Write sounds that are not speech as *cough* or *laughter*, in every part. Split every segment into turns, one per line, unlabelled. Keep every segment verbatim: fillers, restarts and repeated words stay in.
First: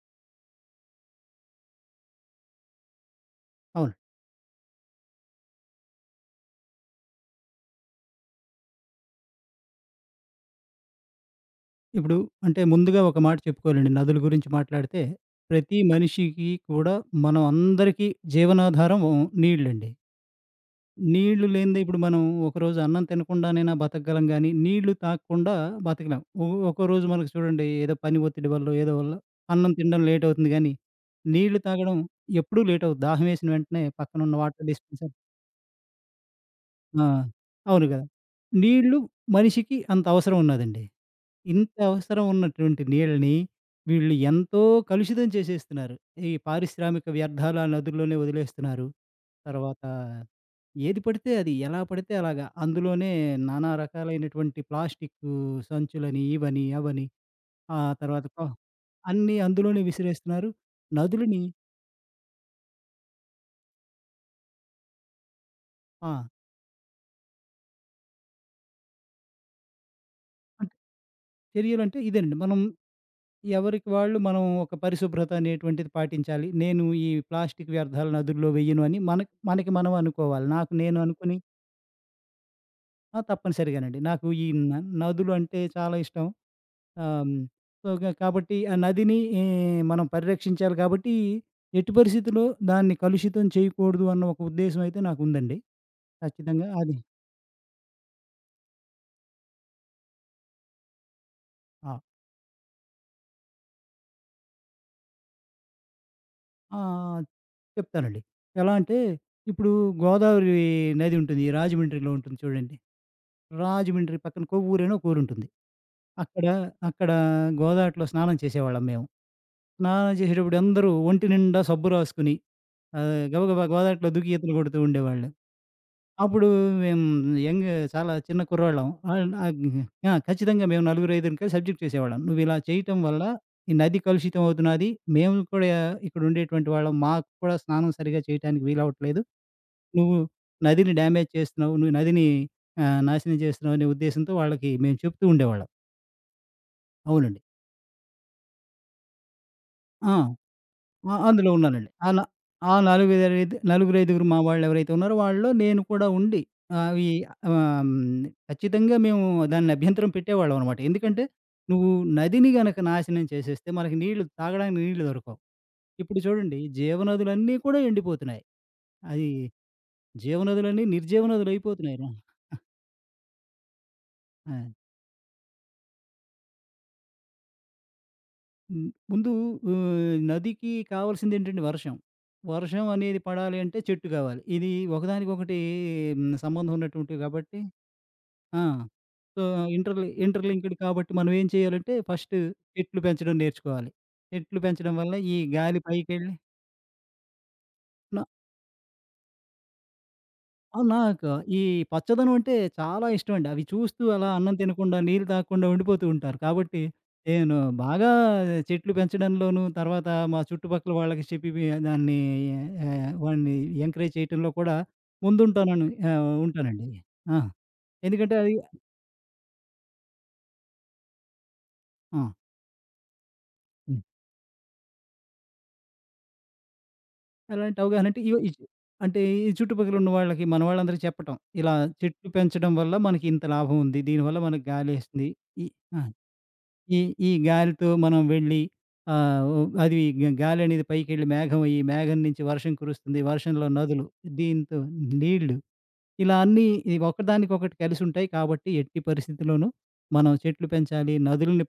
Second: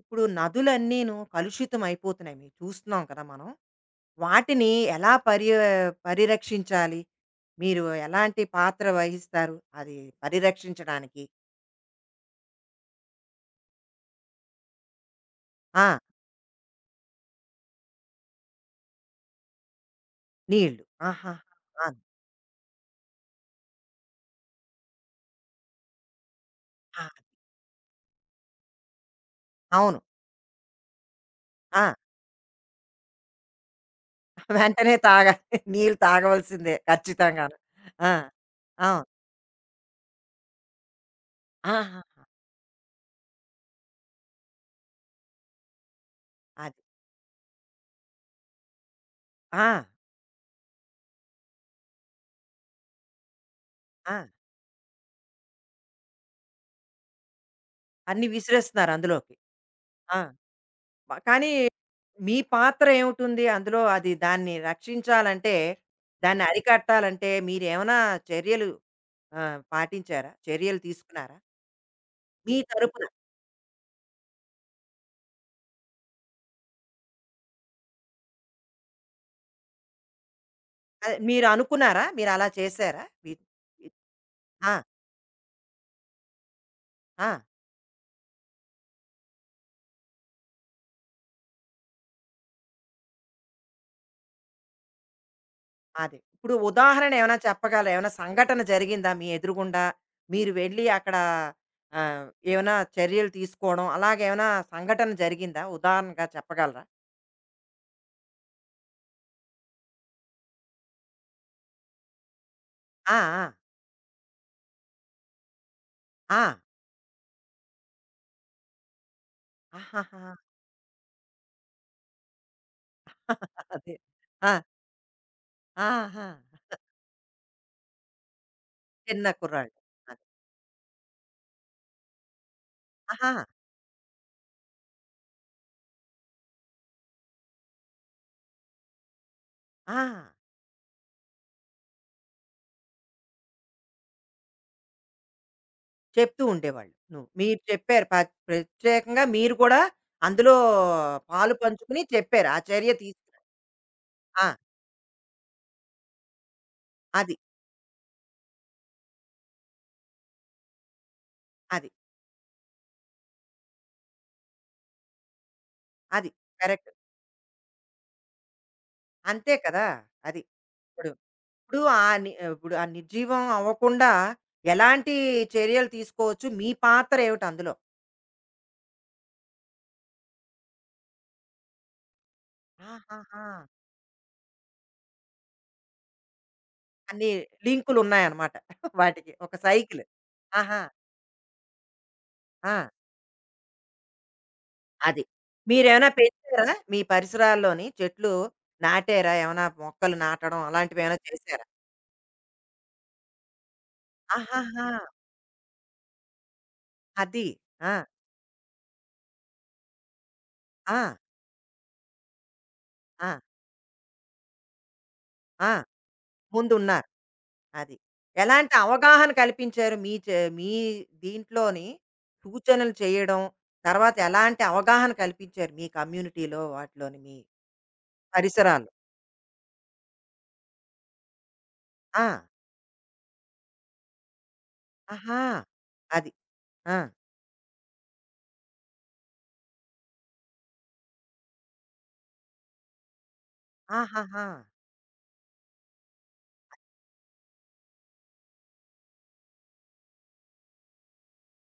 ఇప్పుడు నదులన్నీను కలుషితం అయిపోతున్నాయి. మేము చూస్తున్నాం కదా మనం.
అవును.
వాటిని ఎలా పర్య పరిరక్షించాలి? మీరు ఎలాంటి పాత్ర వహిస్తారు? అది పరిరక్షించడానికి?
ఇప్పుడు అంటే ముందుగా ఒక మాట చెప్పుకోవాలండి. నదుల గురించి మాట్లాడితే ప్రతి
ఆ!
మనిషికి కూడా మనం అందరికీ జీవనాధారం నీళ్ళండి.
నీళ్ళు.
నీళ్లు
ఆహాహా!
లేనిదే
ఆ!
ఇప్పుడు మనం ఒకరోజు అన్నం తినకుండానైనా బతకగలం గానీ, నీళ్లు తాగకుండా బతకలేం. ఒ ఒక్కో
ఆ!
రోజు మనకు చూడండి ఏదో పని ఒత్తిడి వల్లో, ఏదో వల్లో అన్నం
అవును.
తినడం లేట్ అవుతుంది గానీ, నీళ్లు
ఆ!
తాగడం ఎప్పుడూ లేట్ అవ్వదు. దాహం వేసిన వెంటనే పక్కనున్న
*laughs*
వాటర్
వెంటనే
డిస్పెన్సర్.
తాగాలి. నీళ్ళు తాగవలసిందే
ఆ!
ఖచ్చితంగాను.
అవును గదా!
ఆ!
నీళ్లు
అవును.
మనిషికి అంత అవసరం ఉన్నాదండి. ఇంత
ఆహా!
అవసరం ఉన్నటువంటి నీళ్ళని వీళ్ళు ఎంతో కలుషితం చేసేస్తున్నారు. ఈ
అది.
పారిశ్రామిక వ్యర్థాలు ఆ నదుల్లోనే వదిలేస్తున్నారు.
ఆ!
తర్వాత ఏది పడితే అది, ఎలా పడితే అలాగా. అందులోనే నానా
ఆ!
రకాలైనటువంటి ప్లాస్టిక్కు సంచులని, ఇవని, అవని. ఆ
అన్నీ
తర్వాత ప
విసిరేస్తున్నారు అందులోకి.
అన్నీ అందులోనే
ఆ!
విసిరేస్తున్నారు.
మ
నదులని.
కానీ మీ పాత్ర ఏమిటుంది అందులో? అది దాన్ని రక్షించాలంటే,
ఆ!
దాన్ని అరికట్టాలంటే మీరేమైనా చర్యలు ఆహ్, పాటించారా?
అంటే
చర్యలు తీసుకున్నారా?
చర్యలంటే ఇదేనండి.
మీ
మనం
తరపున.
ఎవరికి వాళ్ళు మనం ఒక పరిశుభ్రత అనేటువంటిది పాటించాలి. నేను ఈ ప్లాస్టిక్ వ్యర్థాలు నదుల్లో వేయను అని మనకి మనకి మనం అనుకోవాలి. నాకు నేను
అదే
అనుకుని.
మీరనుకున్నారా? మీరలా చేశారా?
ఆ!
మీ మీ-
తప్పనిసరిగానండి. నాకు ఈ
ఆ!
న నదులు అంటే చాలా ఇష్టం. ఆహ్,
ఆ!
హ్మ్. సో, క కాబట్టి ఆ నదిని ఈ మనం పరిరక్షించాలి కాబట్టి ఎట్టి పరిస్థితిలో దాన్ని కలుషితం చేయకూడదు అన్న ఒక ఉద్దేశ్యం అయితే నాకుందండి.
అదే. ఇప్పుడు
ఖచ్చితంగా అది.
ఉదాహరణ ఏమైనా చెప్పగలరా? ఏమైనా సంఘటన జరిగిందా మీ ఎదురుగుండా? మీరు వెళ్లి అక్కడ
ఆ!
ఆహ్, ఏమైనా చర్యలు తీసుకోవడం అలాగేమైనా సంఘటన జరిగిందా? ఉదాహరణగా
ఆ!
చెప్పగలరా?
చెప్తానండి. ఎలా అంటే ఇప్పుడు గోదావరి నది ఉంటుంది. రాజమండ్రిలో ఉంటుంది చూడండి.
ఆ! ఆ!
రాజమండ్రి పక్కన కొవ్వూరు అని ఒక ఊరుంటుంది.
ఆ!
అక్కడ అక్కడ గోదావరిలో స్నానం చేసేవాళ్ళం మేము. స్నానం
ఆహాహా!
చేసేటప్పుడు అందరూ ఒంటి నిండా సబ్బు రాసుకొని ఆహ్, గబగబా
అదే.
గోదావరిలో దూకి ఈతలు
ఆ!
కొడుతూ ఉండేవాళ్ళు.
ఆహా!
అప్పుడు మేము యంగ్ చాలా చిన్న కుర్రోళ్ళం. ఆహ్,
చిన్న
ఆహ్,
కుర్రాళ్ళు.
ఆ!
అది.
ఖచ్చితంగా మేము నలుగురు, ఐదుగురం కలిసి సబ్జెక్ట్ చేసేవాళ్ళం. నువ్విలా చేయటం వల్ల
ఆహా!
ఈ నది కలుషితం అవుతున్నది. మేము కూడా ఇక్కడ ఉండేటువంటి వాళ్ళం. మాకు కూడా స్నానం సరిగ్గా చేయటానికి వీలవ్వట్లేదు. నువ్వు
ఆ!
నదిని డ్యామేజ్ చేస్తున్నావు. నువ్వు నదిని ఆహ్, నాశనం చేస్తున్నావు అనే ఉద్దేశంతో వాళ్ళకి మేము చెప్తూ ఉండేవాళ్ళం.
చెప్తూ ఉండేవాళ్ళు. నువ్వు
అవునండి.
మీరు చెప్పారు. ప ప్రత్యేకంగా మీరు కూడా
ఆ!
అందులో
ఆ! అందులో
పాలు
ఉన్నానండి.
పంచుకుని
ఆ! న
చెప్పారు. ఆ
ఆ
చర్య తీసుకున్నారు.
నలుగురైదు నలుగురైదుగురు మా
ఆ!
వాళ్ళెవరైతే ఉన్నారో వాళ్ళలో నేను కూడా ఉండి అవి
అది.
ఆహ్, హ్మ్, ఖచ్చితంగా మేము దాన్ని అభ్యంతరం పెట్టేవాళ్ళమనమాట. ఎందుకంటే,
అది.
నువ్వు నదిని గనక నాశనం చేసేస్తే మనకి నీళ్లు తాగడానికి నీళ్లు దొరకవు. ఇప్పుడు
అది.
చూడండి
కరెక్ట్.
జీవనదులన్నీ కూడా ఎండిపోతున్నాయి. అది
అంతే కదా! అది.
జీవనదులన్నీ
ఇప్పుడు ఇప్పుడు
నిర్జీవనదులయిపోతున్నాయి.
ఆ
రా.
ని ఇప్పుడు ఆ నిర్జీవం అవ్వకుండా
ఆ!
ఎలాంటి చర్యలు తీసుకోవచ్చు? మీ పాత్ర ఏమిటి అందులో?
హ్మ్. ముందు ఆహ్, నదికి కావాల్సింది ఏంటంటే వర్షం. వర్షం అనేది
ఆహాహా!
పడాలి అంటే చెట్టు కావాలి. ఇది ఒకదానికొకటి హ్మ్. సంబంధం ఉన్నటువంటివి
అన్ని
కాబట్టి.
లింకులున్నాయన్నమాట
ఆ!
*laughs* వాటికి.
సో,
ఒక సైకిల్.
ఇంటర్‌లి ఇంటర్‌లింక్డ్
ఆహా!
కాబట్టి మనం ఏం చేయాలంటే ఫస్ట్
ఆ!
చెట్లు పెంచడం నేర్చుకోవాలి. చెట్లు పెంచడం వల్ల
అది.
ఈ గాలి
మీరేమైనా
పైకెళ్ళి.
పెంచారా? మీ పరిసరాల్లోని
న
చెట్లు నాటారా? ఏమైనా మొక్కలు నాటడం
ఆ!
అలాంటివేమైనా
నాకు ఈ
చేశారా?
పచ్చదనం అంటే చాలా ఇష్టమండి. అవి చూస్తూ అలా అన్నం
ఆహాహా!
తినకుండా, నీళ్ళు తాగకుండా ఉండిపోతూ ఉంటారు. కాబట్టి
అది.
నేను
ఆ!
బాగా చెట్లు పెంచడంలోను, తర్వాత మా చుట్టుపక్కల
ఆ!
వాళ్ళకి చెప్పి వి దాన్ని ఆహ్,
ఆ!
వాడిని ఎంకరేజ్ చేయటంలో కూడా
ఆ!
ముందుంటానను ఆహ్, ఉంటానండి.
ముందున్నారు.
ఆ!
అది.
ఎందుకంటే అది.
ఎలాంటి అవగాహన కల్పించారు? మీ చే మీ దీంట్లోని
ఆ!
సూచనలు చేయడం,
హ్మ్.
తర్వాత ఎలాంటి అవగాహన కల్పించారు మీ కమ్యూనిటీలో వాటిలోని మీ
ఎలాంటి అవగాహన అంటే ఇగో ఇచ్
పరిసరాల్లో?
అంటే ఈ చుట్టుపక్కల ఉన్న వాళ్ళకి, మన వాళ్ళందరికీ చెప్పటం. ఇలా
ఆ!
చెట్లు పెంచడం వల్ల మనకి ఇంత లాభం ఉంది. దీనివల్ల మనకు గాలేస్తుంది.
ఆహా!
ఈ. ఆ!
అది. ఆ!
ఈ ఈ గాలితో మనం వెళ్ళి ఆహ్, ఓ అది గ గాలనేది పైకెళ్ళి మేఘం అయ్యి, మేఘం నుంచి వర్షం కురుస్తుంది. వర్షంలో నదులు,
ఆహాహా!
దీంతో నీళ్ళు ఇలా అన్నీ ఇవి ఒకదానికొకటి కలిసుంటాయి కాబట్టి ఎట్టి పరిస్థితిలోనూ మనం చెట్లు పెంచాలి, నదులని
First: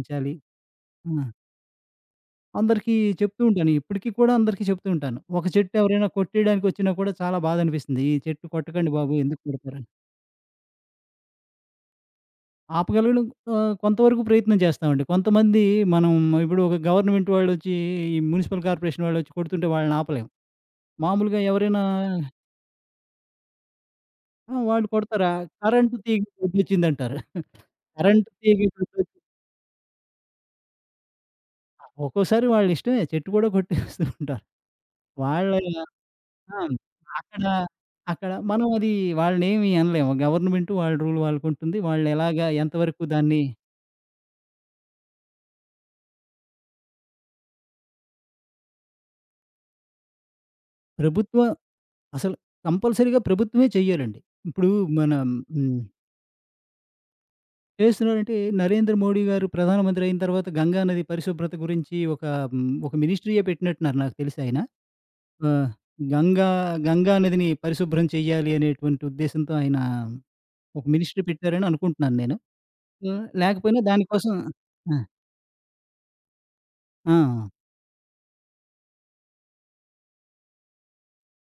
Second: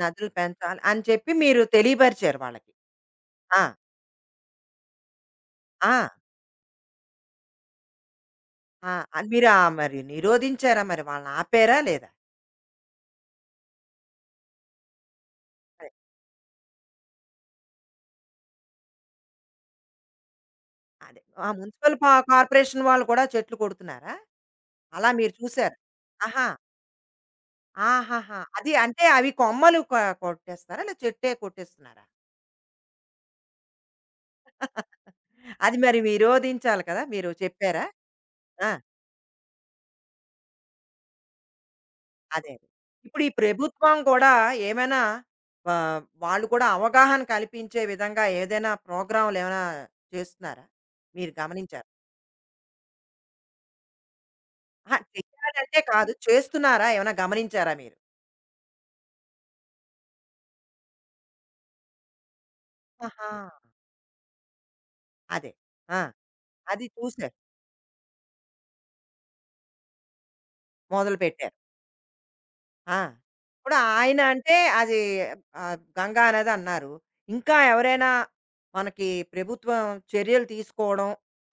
నదులు పెంచాలి అని
ఆ!
చెప్పి మీరు తెలియపరిచారు వాళ్ళకి.
అందరికీ చెప్తూ
ఆ!
ఉంటాను. ఇప్పటికి కూడా అందరికీ చెప్తూ ఉంటాను. ఒక చెట్టు
ఆ!
ఎవరైనా కొట్టేయడానికొచ్చినా కూడా చాలా బాధనిపిస్తుంది. ఈ చెట్టు
ఆ!
కొట్టకండి బాబు
అది
ఎందుకు
మీరు ఆహ్,
కొడతారని.
మరి నిరోధించారా మరి? వాళ్ళని ఆపారా లేదా?
ఆపగలగడం ఆహ్, కొంతవరకు ప్రయత్నం చేస్తామండి. కొంతమంది
అదే.
మనం ఇప్పుడు ఒక గవర్నమెంట్ వాళ్ళొచ్చి, ఈ మున్సిపల్ కార్పొరేషన్ వాళ్ళొచ్చి కొడుతుంటే వాళ్ళని ఆపలేం.
అదే.
మామూలుగా
ఆ
ఎవరైనా.
మున్సిపల్ పా కార్పొరేషన్ వాళ్ళు కూడా చెట్లు కొడుతున్నారా?
ఆ! వాళ్ళు
అలా
కొడతారా?
మీరు చూసారు.
కరెంటు తీగ
ఆహా!
కొట్టొచ్చిందంటారు. కరెంటు
ఆహాహా!
తీగ
అది అంటే
కొట్టొచ్చి
అవి కొమ్మలు క కొట్టేస్తారా? లేదా చెట్టే కొట్టేస్తున్నారా?
ఒక్కోసారి వాళ్ళిష్టమే చెట్టు కూడా కొట్టేస్తూ ఉంటారు. వాళ్ళ.
అది మరి
ఆ!
విరోధించాలి కదా! మీరు
అక్కడ,
చెప్పారా?
అక్కడ మనం
ఆ!
అది వాళ్ళనేమి అనలేము. గవర్నమెంట్ వాళ్ళ రూల్ వాళ్ళకుంటుంది. వాళ్ళెలాగా
అదే. అదే.
ఎంతవరకు
ఇప్పుడు ఈ
దాన్ని
ప్రభుత్వం కూడా ఏమైనా ఆహ్, వాళ్ళు కూడా అవగాహన కల్పించే విధంగా ఏదైనా ప్రోగ్రామ్‌లు ఏమైనా చేస్తున్నారా? మీరు
ప్రభుత్వం
గమనించారా?
అసలు కంపల్సరీగా ప్రభుత్వమే చెయ్యాలండి. ఇప్పుడు
అహా!
మనం హ్మ్.
చెయ్యాలంటే కాదు. చేస్తున్నారా? ఏమైనా గమనించారా మీరు?
చేస్తున్నారంటే నరేంద్ర మోడీ గారు ప్రధానమంత్రి అయిన తర్వాత గంగా నది పరిశుభ్రత గురించి ఒక హ్మ్, ఒక
ఆహా!
మినిస్ట్రీయే పెట్టినట్టున్నారు నాకు తెలిసి ఆయన.
అదే.
ఆహ్,
ఆ!
గంగా
అది
గంగా
చూసారు.
నదిని పరిశుభ్రం చేయాలి అనేటువంటి ఉద్దేశంతో ఆయన ఒక మినిస్ట్రీ
మొదలుపెట్టారు.
పెట్టారని అనుకుంటున్నాను నేను.
ఆ!
ఆహ్,
ఇప్పుడు
లేకపోయినా
ఆయన
దానికోసం.
అంటే
ఆ!
అది ఆహ్, గంగా నది అన్నారు.
ఆ!
ఇంకా ఎవరైనా మనకి ప్రభుత్వం చర్యలు తీసుకోవడం,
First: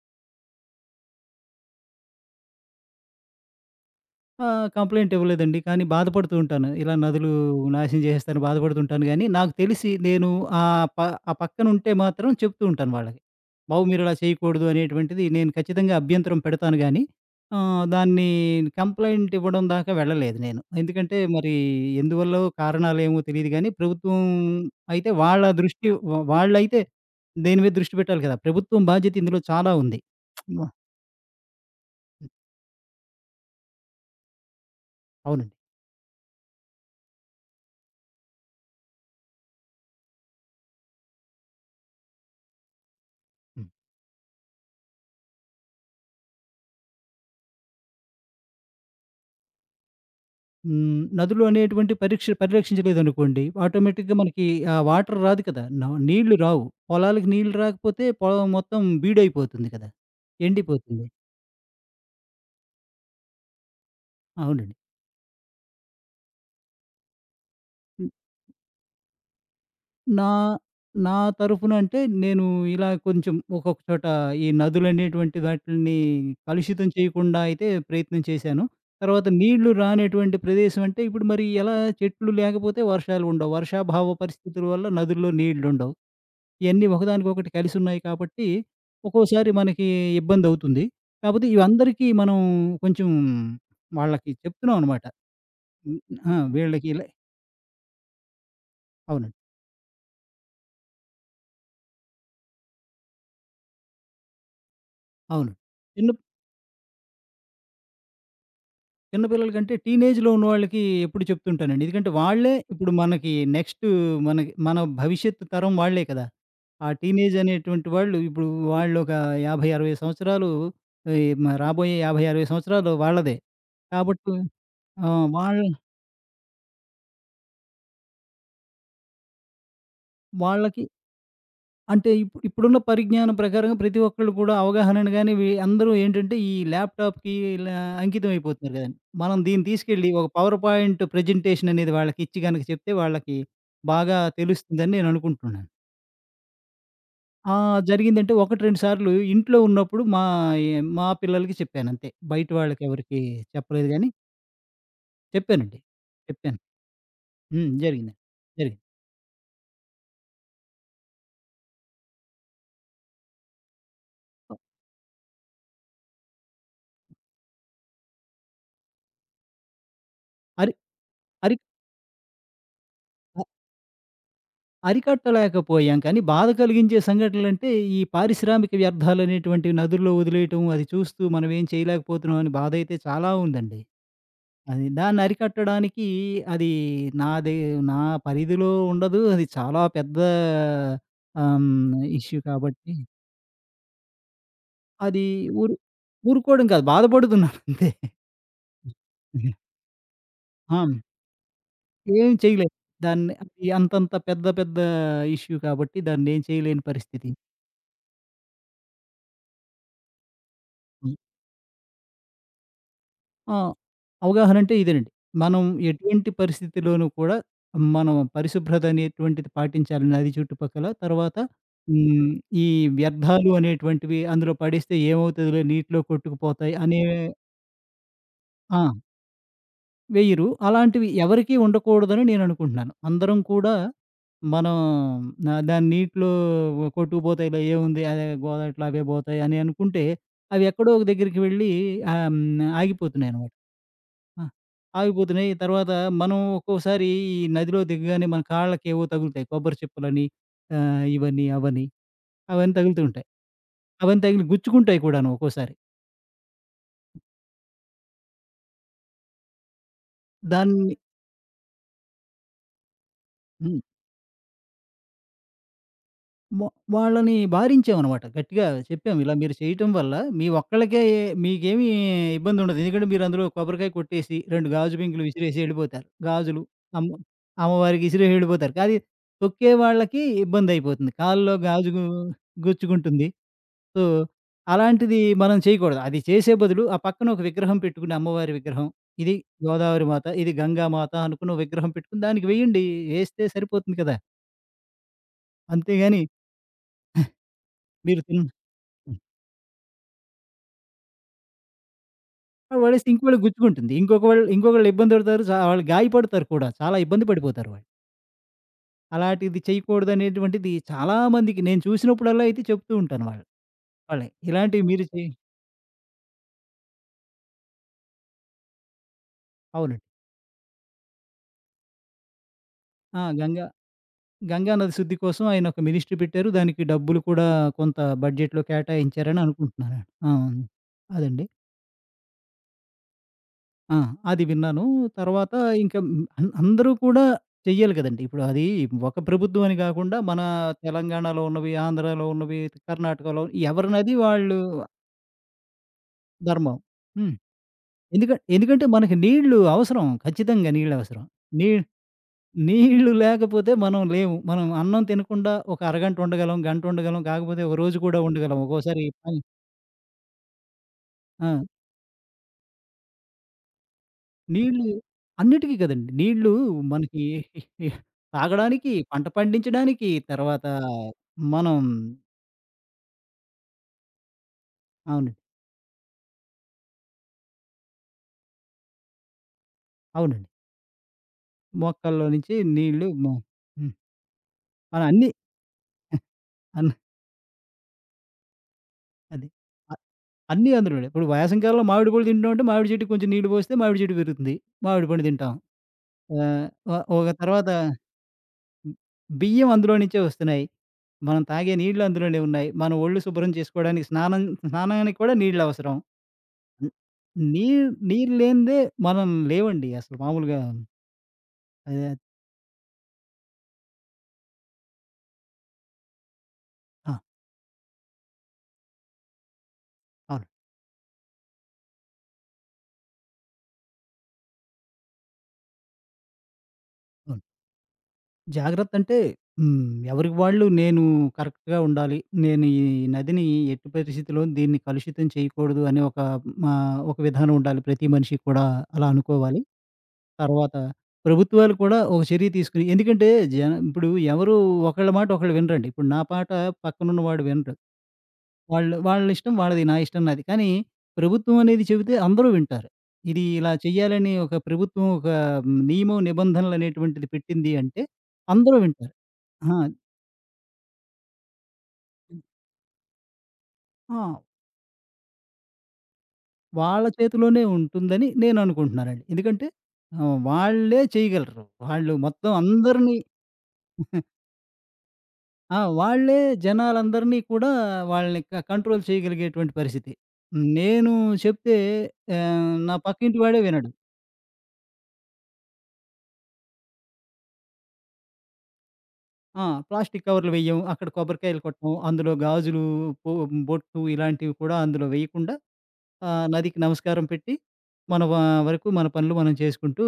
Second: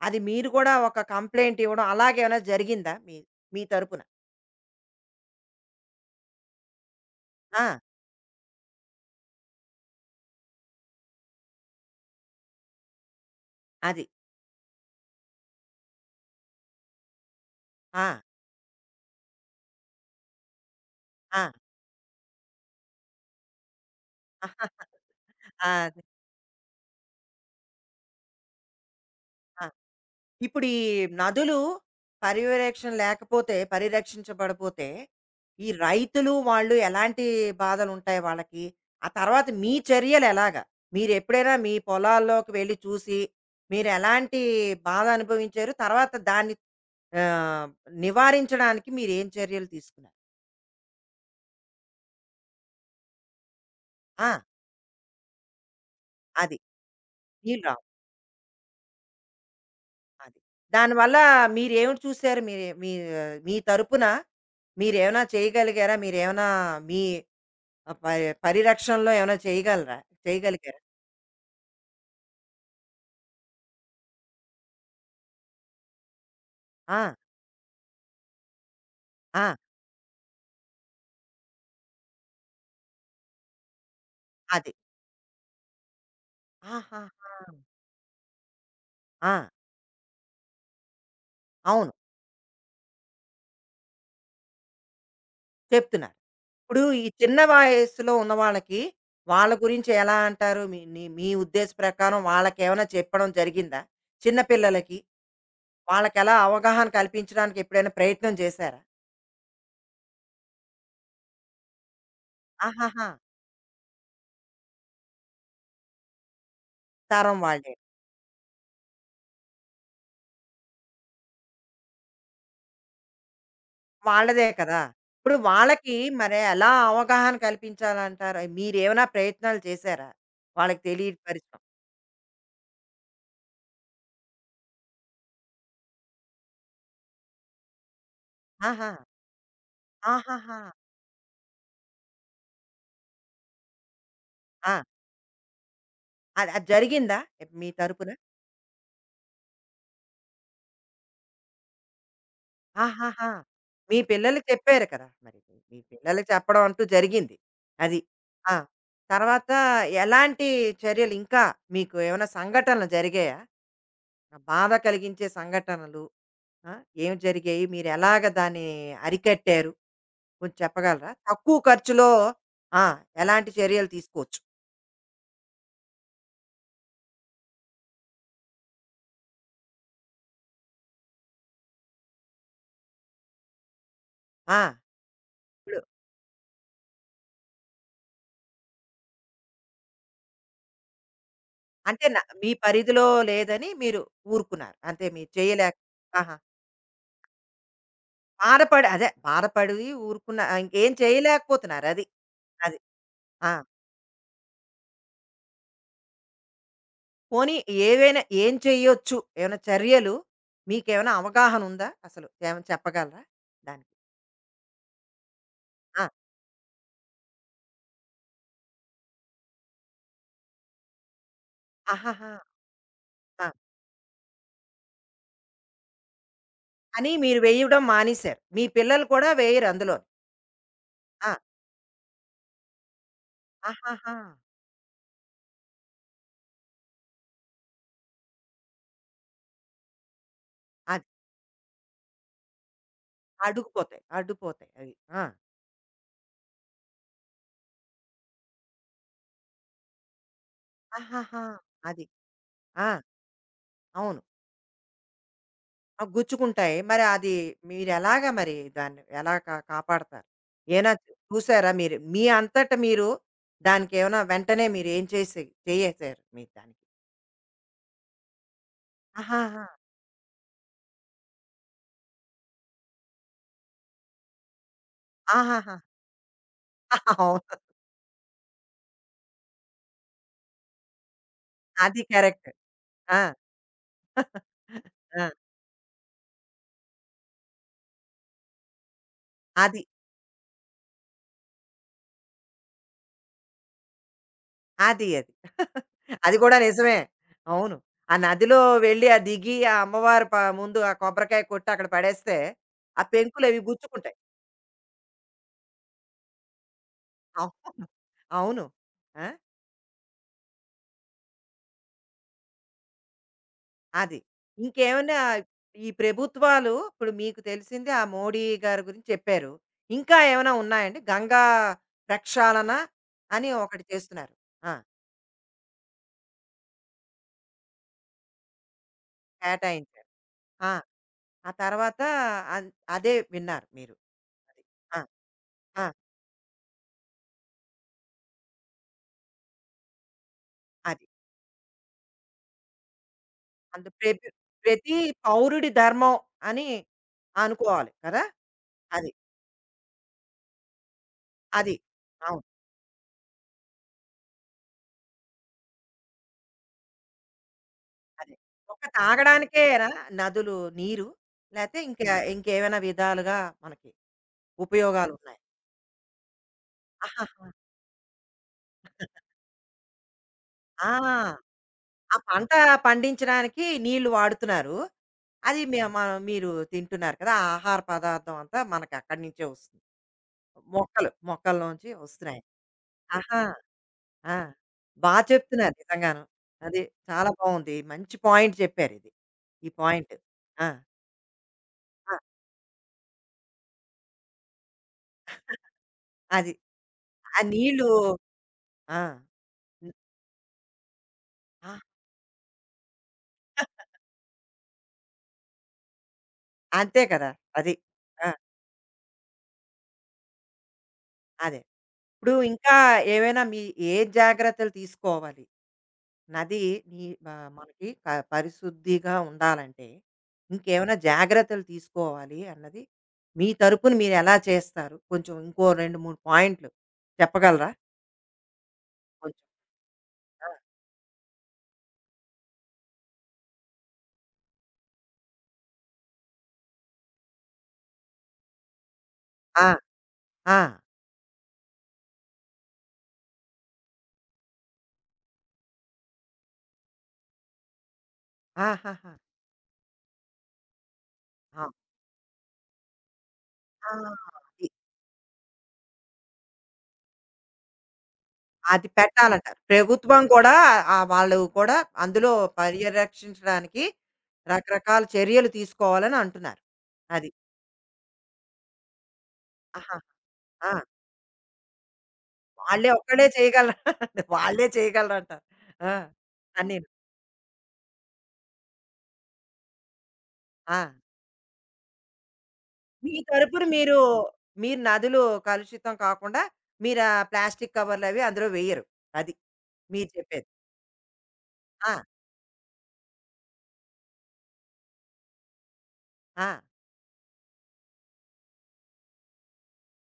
అది మీరు కూడా ఒక కంప్లెయింట్ ఇవ్వడం అలాగేమైనా జరిగిందా మీ మీ తరపున?
ఆ! కంప్లెయింట్ ఇవ్వలేదండి. కానీ బాధపడుతూ ఉంటాను. ఇలా నదులు
ఆ!
నాశనం చేసేస్తారని బాధపడుతుంటాను గానీ, నాకు తెలిసి నేను ఆహ్, ప ఆ పక్కనుంటే మాత్రం చెప్తూ ఉంటాను వాళ్ళకి. బాబు
అది.
మీరిలా చేయకూడదు అనేటువంటిది నేను ఖచ్చితంగా అభ్యంతరం పెడతాను గానీ, ఆహ్,
ఆ!
దాన్ని కంప్లెయింట్ ఇవ్వడం దాకా వెళ్ళలేదు నేను. ఎందుకంటే
ఆ!
మరి ఎందువల్లో కారణాలేమో తెలీదు గానీ, ప్రభుత్వం అయితే వాళ్ళ
*laughs*
దృష్టి
అది.
వ వాళ్ళైతే దీని మీద దృష్టి పెట్టాలి కదా! ప్రభుత్వం బాధ్యత ఇందులో
ఆ!
చాలా ఉంది. వ
ఇప్పుడు ఈ నదులు పర్యవేక్షణ లేకపోతే పరిరక్షించబడిపోతే
అవునండి.
ఈ రైతులు వాళ్ళు ఎలాంటి బాధలు ఉంటాయి వాళ్ళకి? ఆ తర్వాత మీ చర్యలు ఎలాగా? మీరు ఎప్పుడైనా మీ పొలాల్లోకి వెళ్లి చూసి
హ్మ్.
మీరు ఎలాంటి బాధ అనుభవించారు? తర్వాత దాన్ని ఆహ్, నివారించడానికి మీరు ఏం చర్యలు తీసుకున్నారు?
హ్మ్. నదులు అనేటువంటి పరీక్ష పరిరక్షించలేదనుకోండి, ఆటోమేటిక్‌గా
ఆ!
మనకి ఆ వాటర్ రాదు కదా! న నీళ్లు
అది.
రావు. పొలాలకి నీళ్లు
నీళ్ళు రావు.
రాకపోతే పొలం మొత్తం బీడైపోతుంది కదా!
అది.
ఎండిపోతుంది.
దానివల్ల మీరేమి చూసారు? మీరే మీ మీ తరపున
అవునండి.
మీరేమైనా చేయగలిగారా? మీరేమైనా మీ ఆ
హ్మ్.
పరి పరిరక్షణలో ఏమైనా చేయగలరా?
నా
చేయగలిగారా?
నా తరఫున అంటే నేను ఇలా కొంచెం ఒక్కొక్క చోట ఈ నదులనేటువంటి వాటిల్ని కలుషితం
ఆ!
చేయకుండా అయితే ప్రయత్నం చేశాను. తర్వాత
ఆ!
నీళ్లు రానటువంటి ప్రదేశం అంటే ఇప్పుడు మరి ఎలా చెట్లు లేకపోతే వర్షాలు ఉండవు. వర్షాభావ పరిస్థితుల
అది.
వల్ల నదుల్లో నీళ్లుండవు. ఇయన్నీ
ఆహాహా!
ఒకదానికొకటి కలిసున్నాయి కాబట్టి,
ఆ!
ఒక్కోసారి మనకి ఇబ్బందవుతుంది. కాపోతే
అవును.
ఇవందరికీ మనం కొంచెం వాళ్ళకి చెప్తున్నాం అనమాట. హ్మ్.
చెప్తున్నారు.
ఆ!
ఇప్పుడు
వీళ్ళకి ఇలా
ఈ చిన్న వయస్సులో ఉన్న వాళ్ళకి,
అవునండి.
వాళ్ళ గురించి ఎలా అంటారు? మీ నీ మీ ఉద్దేశ ప్రకారం వాళ్ళకేమైనా చెప్పడం జరిగిందా? చిన్న పిల్లలకి,
అవును. చిన్న
వాళ్ళకెలా అవగాహన కల్పించడానికి ఎప్పుడైనా ప్రయత్నం చేశారా?
చిన్న పిల్లల కంటే టీనేజ్‌లో ఉన్నవాళ్ళకి ఎప్పుడు చెప్తుంటానండి. ఎందుకంటే వాళ్ళే ఇప్పుడు
ఆహాహా!
మనకి నెక్స్ట్ మనకి మన భవిష్యత్తు తరం వాళ్ళే కదా! ఆ టీనేజ్
తరం వాళ్ళే.
అనేటువంటి వాళ్ళు ఇప్పుడు వాళ్ళొక యాభై, అరవై సంవత్సరాలు ఈ మ రాబోయే యాభై, అరవై సంవత్సరాలు వాళ్ళదే. కాబట్టి
వాళ్ళదే కదా!
ఆ!
ఇప్పుడు
వాళ్ళ
వాళ్ళకి మరి ఎలా అవగాహన కల్పించాలంటారు? మీరేమైనా ప్రయత్నాలు చేశారా? వాళ్ళకి
వాళ్ళకి
తెలియపరచడం.
అంటే ఇప్పుడు ఇప్పుడున్న పరిజ్ఞానం ప్రకారంగా ప్రతి ఒక్కళ్ళు కూడా అవగాహనను గాని, వి అందరూ ఏంటంటే ఈ ల్యాప్‌టాప్‌కి ఇలా అంకితం అయిపోతున్నారు
ఆహా!
గదండీ. మనం దీన్ని తీసుకెళ్ళి ఒక పవర్
ఆహాహా!
పాయింట్ ప్రెజెంటేషన్ అనేది వాళ్ళకిచ్చి గనక చెప్తే వాళ్ళకి బాగా
ఆ!
తెలుస్తుందని నేననుకుంటున్నాను.
అది అది జరిగిందా?
ఆ!
మీ తరపున?
జరిగిందంటే ఒకటి, రెండు సార్లు ఇంట్లో ఉన్నప్పుడు మా ఎ మా పిల్లలకి చెప్పానంతే. బయట వాళ్ళకెవరికీ
ఆహాహా!
చెప్పలేదు
మీ
గానీ
పిల్లలకి చెప్పారు కదా! మరి
చెప్పానండి.
మీ పిల్లలకి
చెప్పాను.
చెప్పడం అంటూ జరిగింది.
హ్మ్.
అది.
జరిగిందండి.
ఆ!
జరిగింది.
తర్వాత ఎలాంటి చర్యలు ఇంకా మీకు ఏమైనా సంఘటనలు జరిగాయా? బాధ కలిగించే సంఘటనలు ఆ! ఏం జరిగాయి? మీరెలాగ దాన్ని అరికట్టారు? కొంచెం
అరి
చెప్పగలరా?
అరి
తక్కువ ఖర్చులో ఆ! ఎలాంటి చర్యలు తీసుకోవచ్చు?
అరికట్టలేకపోయాం. కానీ బాధ కలిగించే సంఘటనలంటే, ఈ పారిశ్రామిక వ్యర్థాలనేటువంటివి నదుల్లో వదిలేయటం, అది చూస్తూ మనం ఏం చేయలేకపోతున్నాం అని బాధైతే చాలా ఉందండి.
ఆ!
అది దాన్ని
ఇప్పుడు
అరికట్టడానికి అది నాది నా పరిధిలో ఉండదు. అది చాలా పెద్ద ఆహ్,
అంటే
హ్మ్,
న
ఇష్యూ
మీ
కాబట్టి
పరిధిలో లేదని మీరు ఊరుకున్నారు. అంతే
అది
మీరు చేయలేక
ఊరు
ఆహా!
ఊరుకోవడం కాదు బాధపడుతున్నాను అంతే.
బాధపడి అదే బాధపడి ఊరుకున్న
ఆ!
ఇంకేం చేయలేకపోతున్నారు. అది.
ఏం చేయలేం.
అది.
దాన్ని
ఆ!
అది అంతంత పెద్ద పెద్ద ఇష్యూ కాబట్టి దాన్నేం చేయలేని పరిస్థితి.
పోనీ ఏవైనా ఏం చేయొచ్చు? ఏమైనా చర్యలు మీకేమైనా అవగాహన ఉందా? అసలు ఏమైనా చెప్పగలరా?
ఆ!
దానికి.
అవగాహన అంటే ఇదేనండి. మనం
ఆ!
ఎటువంటి పరిస్థితిలోనూ కూడా మనం పరిశుభ్రత అనేటువంటిది పాటించాలి నది చుట్టుపక్కల. తర్వాత
ఆహాహా!
హ్మ్. ఈ
ఆ!
వ్యర్థాలు అనేటువంటివి అందులో పడేస్తే ఏమవుతదిలే నీటిలో కొట్టుకుపోతాయి అనే.
అని మీరు వేయడం మానేశారు. మీ
ఆ!
పిల్లలు కూడా వేయరు అందులో.
వెయ్యరు. అలాంటివి
ఆ!
ఎవరికీ ఉండకూడదని నేను అనుకుంటున్నాను. అందరం కూడా
ఆహాహా!
మనం నా దాన్ని నీటిలో కొట్టుకుపోతాయిలే ఏముంది అదే గోదావరిలో అవే పోతాయి అని అనుకుంటే అవి ఎక్కడో ఒక
అది.
దగ్గరికి వెళ్ళి ఆహ్, హ్మ్. ఆగిపోతున్నాయనమాట.
అడుగుపోతాయి.
ఆ!
అడ్డుపోతాయి అవి. ఆ!
ఆగిపోతున్నాయి. తర్వాత మనం ఒక్కోసారి ఈ నదిలో దిగగానే మన కాళ్ళకేవో తగులుతాయి. కొబ్బరి చిప్పలని ఆహ్,
ఆహాహా!
ఇవని, అవని.
అది.
అవన్నీ
ఆ!
తగులుతూ ఉంటాయి.
అవును.
అవన్నీ తగిలి గుచ్చుకుంటాయి కూడాను ఒక్కోసారి.
ఆ! గుచ్చుకుంటాయి. మరి అది మీరెలాగా మరి దాన్ని ఎలా కా కాపాడతారు? ఏనా
దాన్ని
చూసారా మీరు? మీ అంతట మీరు
హ్మ్.
దానికేమైనా వెంటనే మీరేం చేసి చేసేసారు మీరు
మొ
దానికి?
వాళ్ళని వారించామనమాట. గట్టిగా చెప్పాము. ఇలా మీరు
ఆహాహా!
చేయటం వల్ల మీ ఒక్కళ్ళకే మీకేమీ ఇబ్బందుండదు. ఎందుకంటే మీరు అందులో కొబ్బరికాయ కొట్టేసి రెండు గాజు బింకులు విసిరేసి
ఆహాహా!
ఎళ్ళిపోతారు. గాజులు అమ్మ
అవును.
అమ్మవారికి విసిరేసి ఎళ్ళిపోతారు. కానీ తొక్కే వాళ్ళకి ఇబ్బందయిపోతుంది. కాల్లో గాజు
అది
గు
కరెక్ట్. ఆ!
గుచ్చుకుంటుంది. సో, అలాంటిది
ఆ!
మనం చేయకూడదు. అది చేసే బదులు ఆ పక్కన ఒక విగ్రహం పెట్టుకుని అమ్మవారి విగ్రహం. ఇది
అది.
గోదావరి మాత, ఇది గంగా మాత అనుకుని ఓ విగ్రహం పెట్టుకుని దానికి వేయండి. వేస్తే సరిపోతుంది కదా!
అది. అది.
అంతేగాని
అది కూడా నిజమే. అవును. ఆ
మీరు తిన్
నదిలో వెళ్లి ఆ దిగి ఆ అమ్మవారి ప ముందు ఆ కొబ్బరికాయ కొట్టి అక్కడ పడేస్తే
ఆ!
ఆ
పడేస్తే ఇంకోళ్ళకి
పెంకులవి
గుచ్చుకుంటుంది.
గుచ్చుకుంటాయి.
ఇంకొక వాళ్ళు ఇంకొకళ్ళు ఇబ్బంది పడతారు. చా వాళ్ళు గాయపడతారు కూడా. చాలా ఇబ్బంది పడిపోతారు
అవును.
వాళ్ళు.
అవును. ఆ!
అలాంటిది చేయకూడదనేటువంటిది చాలా మందికి నేను చూసినప్పుడల్లా అయితే చెప్తూ ఉంటాను వాళ్ళ
అది.
వాళ్ళకి. ఇలాంటివి మీరు
ఇంకేమైనా
చేయ
ఈ ప్రభుత్వాలు ఇప్పుడు మీకు తెలిసింది ఆ మోడీ గారి గురించి చెప్పారు.
అవునండి.
ఇంకా ఏమైనా ఉన్నాయండి? గంగా ప్రక్షాళన
ఆ!
అని
గంగా
ఒకటి చేస్తున్నారు. ఆ!
గంగా నది శుద్ధి కోసం ఆయన ఒక మినిస్ట్రీ పెట్టారు. దానికి డబ్బులు కూడా కొంత బడ్జెట్‌లో కేటాయించారని అనుకుంటున్నాను.
కేటాయించారు.
ఆ!
ఆ!
అదండి.
ఆ తర్వాత అన్ అదే విన్నారు మీరు.
ఆ! అది
అది.
విన్నాను.
ఆ!
తర్వాత
ఆ!
ఇంకా అం అందరూ కూడా చెయ్యాలి కదండీ! ఇప్పుడు అది ఒక ప్రభుత్వం అని కాకుండా మన
అది.
తెలంగాణలో ఉన్నవి, ఆంధ్రాలో ఉన్నవి, కర్ణాటకలో
అందు
ఎవరి నది
ప్రతి
వాళ్ళు
ప్రతి పౌరుడి ధర్మం అని
ధర్మం. హ్మ్.
అనుకోవాలి కదా!
ఎందుక ఎందుకంటే
అది.
మనకి నీళ్ళు అవసరం. ఖచ్చితంగా నీళ్ళు అవసరం. నీ
అది. అవును.
నీళ్ళు లేకపోతే మనం లేము. మనం అన్నం తినకుండా ఒక అరగంట ఉండగలం, గంట ఉండగలం. కాకపోతే ఒక రోజు కూడా
అదే.
ఉండగలం.
ఒక
ఒక్కోసారి పని.
తాగడానికేనా నదులు నీరు?
ఆ!
లేతే ఇంకా ఇంకేమైనా విధాలుగా మనకి
నీళ్ళు
ఉపయోగాలున్నాయి.
అన్నిటికీ కదండీ. నీళ్ళు మనకి
ఆహాహా!
తాగడానికి, పంట పండించడానికి, తర్వాత
ఆ!
మనం
ఆ పంట పండించడానికి నీళ్ళు వాడుతున్నారు.
అవును.
అది మే మనం మీరు తింటున్నారు కదా! ఆ ఆహార పదార్థం అంతా మనకక్కడి నుంచే వస్తుంది.
అవునండి.
మొక్కలు, మొక్కల్లోంచి
మొక్కల్లో
వస్తున్నాయి.
నుంచి నీళ్ళు మ
ఆహా!
హ్మ్.
ఆ!
మనం
బా
అన్నీ
చెప్తున్నారు నిజంగాను. అది
అన్
చాలా బావుంది. మంచి పాయింట్ చెప్పారిది.
అది.
ఈ
అ
పాయింట్. ఆ!
అన్నీ అందులోనే. ఇప్పుడు వేసవి కాలంలో మామిడి
ఆ!
పళ్ళు తింటున్నామంటే మామిడి చెట్టుకి కొంచెం నీళ్ళు పోస్తే మామిడి చెట్టు పెరుగుతుంది. మామిడి పండు తింటాం.
అది.
ఆహ్, ఒ ఒక
ఆ
తర్వాత
నీళ్ళు
హ్మ్.
ఆ!
బియ్యం
హ్మ్.
అందులో నుంచే వస్తున్నాయి. మనం
ఆ!
తాగే నీళ్ళు అందులోనే ఉన్నాయి. మన ఒళ్ళు శుభ్రం చేసుకోవడానికి స్నానం స్నానానికి కూడా నీళ్ళవసరం. హ్మ్.
అంతే కదా!
నీ
అది. ఆ!
నీరు లేనిదే మనం లేవండి అసలు మామూలుగా
అదే.
అదే.
ఇప్పుడు ఇంకా ఏవైనా మీ ఏ జాగ్రత్తలు తీసుకోవాలి? నది నీ
ఆ!
ఆహ్, మనకి క పరిశుద్ధిగా ఉండాలంటే,
అవును.
ఇంకేమైనా జాగ్రత్తలు తీసుకోవాలి అన్నది, మీ తరపున మీరెలా చేస్తారు? కొంచెం ఇంకో రెండు, మూడు పాయింట్లు
అవును.
చెప్పగలరా?
జాగ్రత్తంటే
కొంచెం.
హ్మ్. ఎవరికి
ఆ!
వాళ్ళు నేను కరెక్ట్‌గా ఉండాలి. నేను ఈ నదిని ఎట్టి పరిస్థితిలోను దీన్ని కలుషితం చేయకూడదు అనే ఒక మా ఒక విధానం ఉండాలి. ప్రతి మనిషికి కూడా అలా అనుకోవాలి.
ఆ! ఆ!
తర్వాత ప్రభుత్వాలు కూడా ఒక చర్య తీసుకుని ఎందుకంటే జన ఇప్పుడు ఎవరు ఒకళ్ళ మాట ఒకళ్ళు వినరండి. ఇప్పుడు నా పాట పక్కనున్నవాడు వినడు. వాళ్ళు
ఆహాహా!
వాళ్ళ ఇష్టం వాళ్ళది, నా ఇష్టం నాది. కానీ ప్రభుత్వం
ఆ!
అనేది చెబితే అందరూ వింటారు. ఇది ఇలా
ఆ!
చేయాలని ఒక
అది.
ప్రభుత్వం ఒక మ్, నియమం, నిబంధనలు అనేటువంటిది పెట్టింది అంటే అందరూ
అది
వింటారు.
పెట్టాలంటారు.
ఆ!
ప్రభుత్వం కూడా ఆహ్, వాళ్ళు కూడా అందులో పర్యరక్షించడానికి
ఆ!
రకరకాల చర్యలు తీసుకోవాలని అంటున్నారు.
వాళ్ళ
అది.
చేతిలోనే ఉంటుందని నేననుకుంటున్నానండి. ఎందుకంటే
ఆహాహా!
ఆహ్,
ఆ!
వాళ్ళే చేయగలరు. వాళ్ళు మొత్తం
వాళ్ళే
అందరిని
ఒక్కళ్ళే చేయగలరు. *laughs* వాళ్ళే చేయగలరంటారు.
ఆ!
ఆ!
వాళ్ళే
అన్నీను.
జనాలందరినీ కూడా వాళ్ళని క కంట్రోల్ చేయగలిగేటువంటి పరిస్థితి.
ఆ!
నేను చెప్తే ఆహ్, నా
మీ
పక్కింటి వాడే
తరపున
వినడు.
మీరు, మీరు నదులు కలుషితం కాకుండా మీరా ప్లాస్టిక్ కవర్‌లవి అందులో వెయ్యరు. అది
ఆ!
మీరు
ప్లాస్టిక్
చెప్పేది.
కవర్లు వెయ్యం, అక్కడ కొబ్బరికాయలు కొట్టం,
ఆ!
అందులో గాజులు, బొ బొట్టు ఇలాంటివి కూడా అందులో వేయకుండా ఆహ్,
ఆ!
నదికి నమస్కారం పెట్టి మన వ వరకు మన పనులు మనం చేసుకుంటూ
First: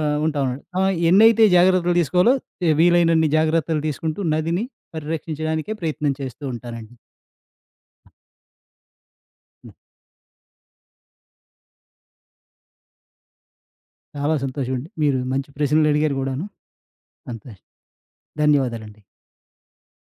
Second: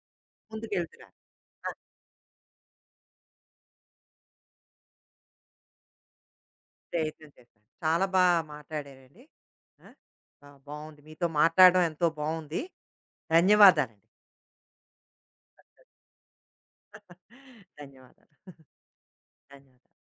ఆహ్, ఉంటాం. ఆహ్,
ముందుకెళ్తున్నారు.
ఎన్నైతే
ఆ!
జాగ్రత్తలు తీసుకోవాలో ఏ- వీలైనన్ని జాగ్రత్తలు తీసుకుంటూ నదిని పరిరక్షించడానికే ప్రయత్నం చేస్తూ ఉంటానండి.
ప్రయత్నం చేస్తారు. చాలా బా మాట్లాడారండి. ఆ! ఆ! బావుంది. మీతో మాట్లాడడం ఎంతో బావుంది. ధన్యవాదాలండి.
చాలా సంతోషమండి. మీరు మంచి ప్రశ్నలు అడిగారు గూడాను. అంతే.
ధన్యవాదాలు.
ధన్యవాదాలండి.
ధన్యవాదాలు.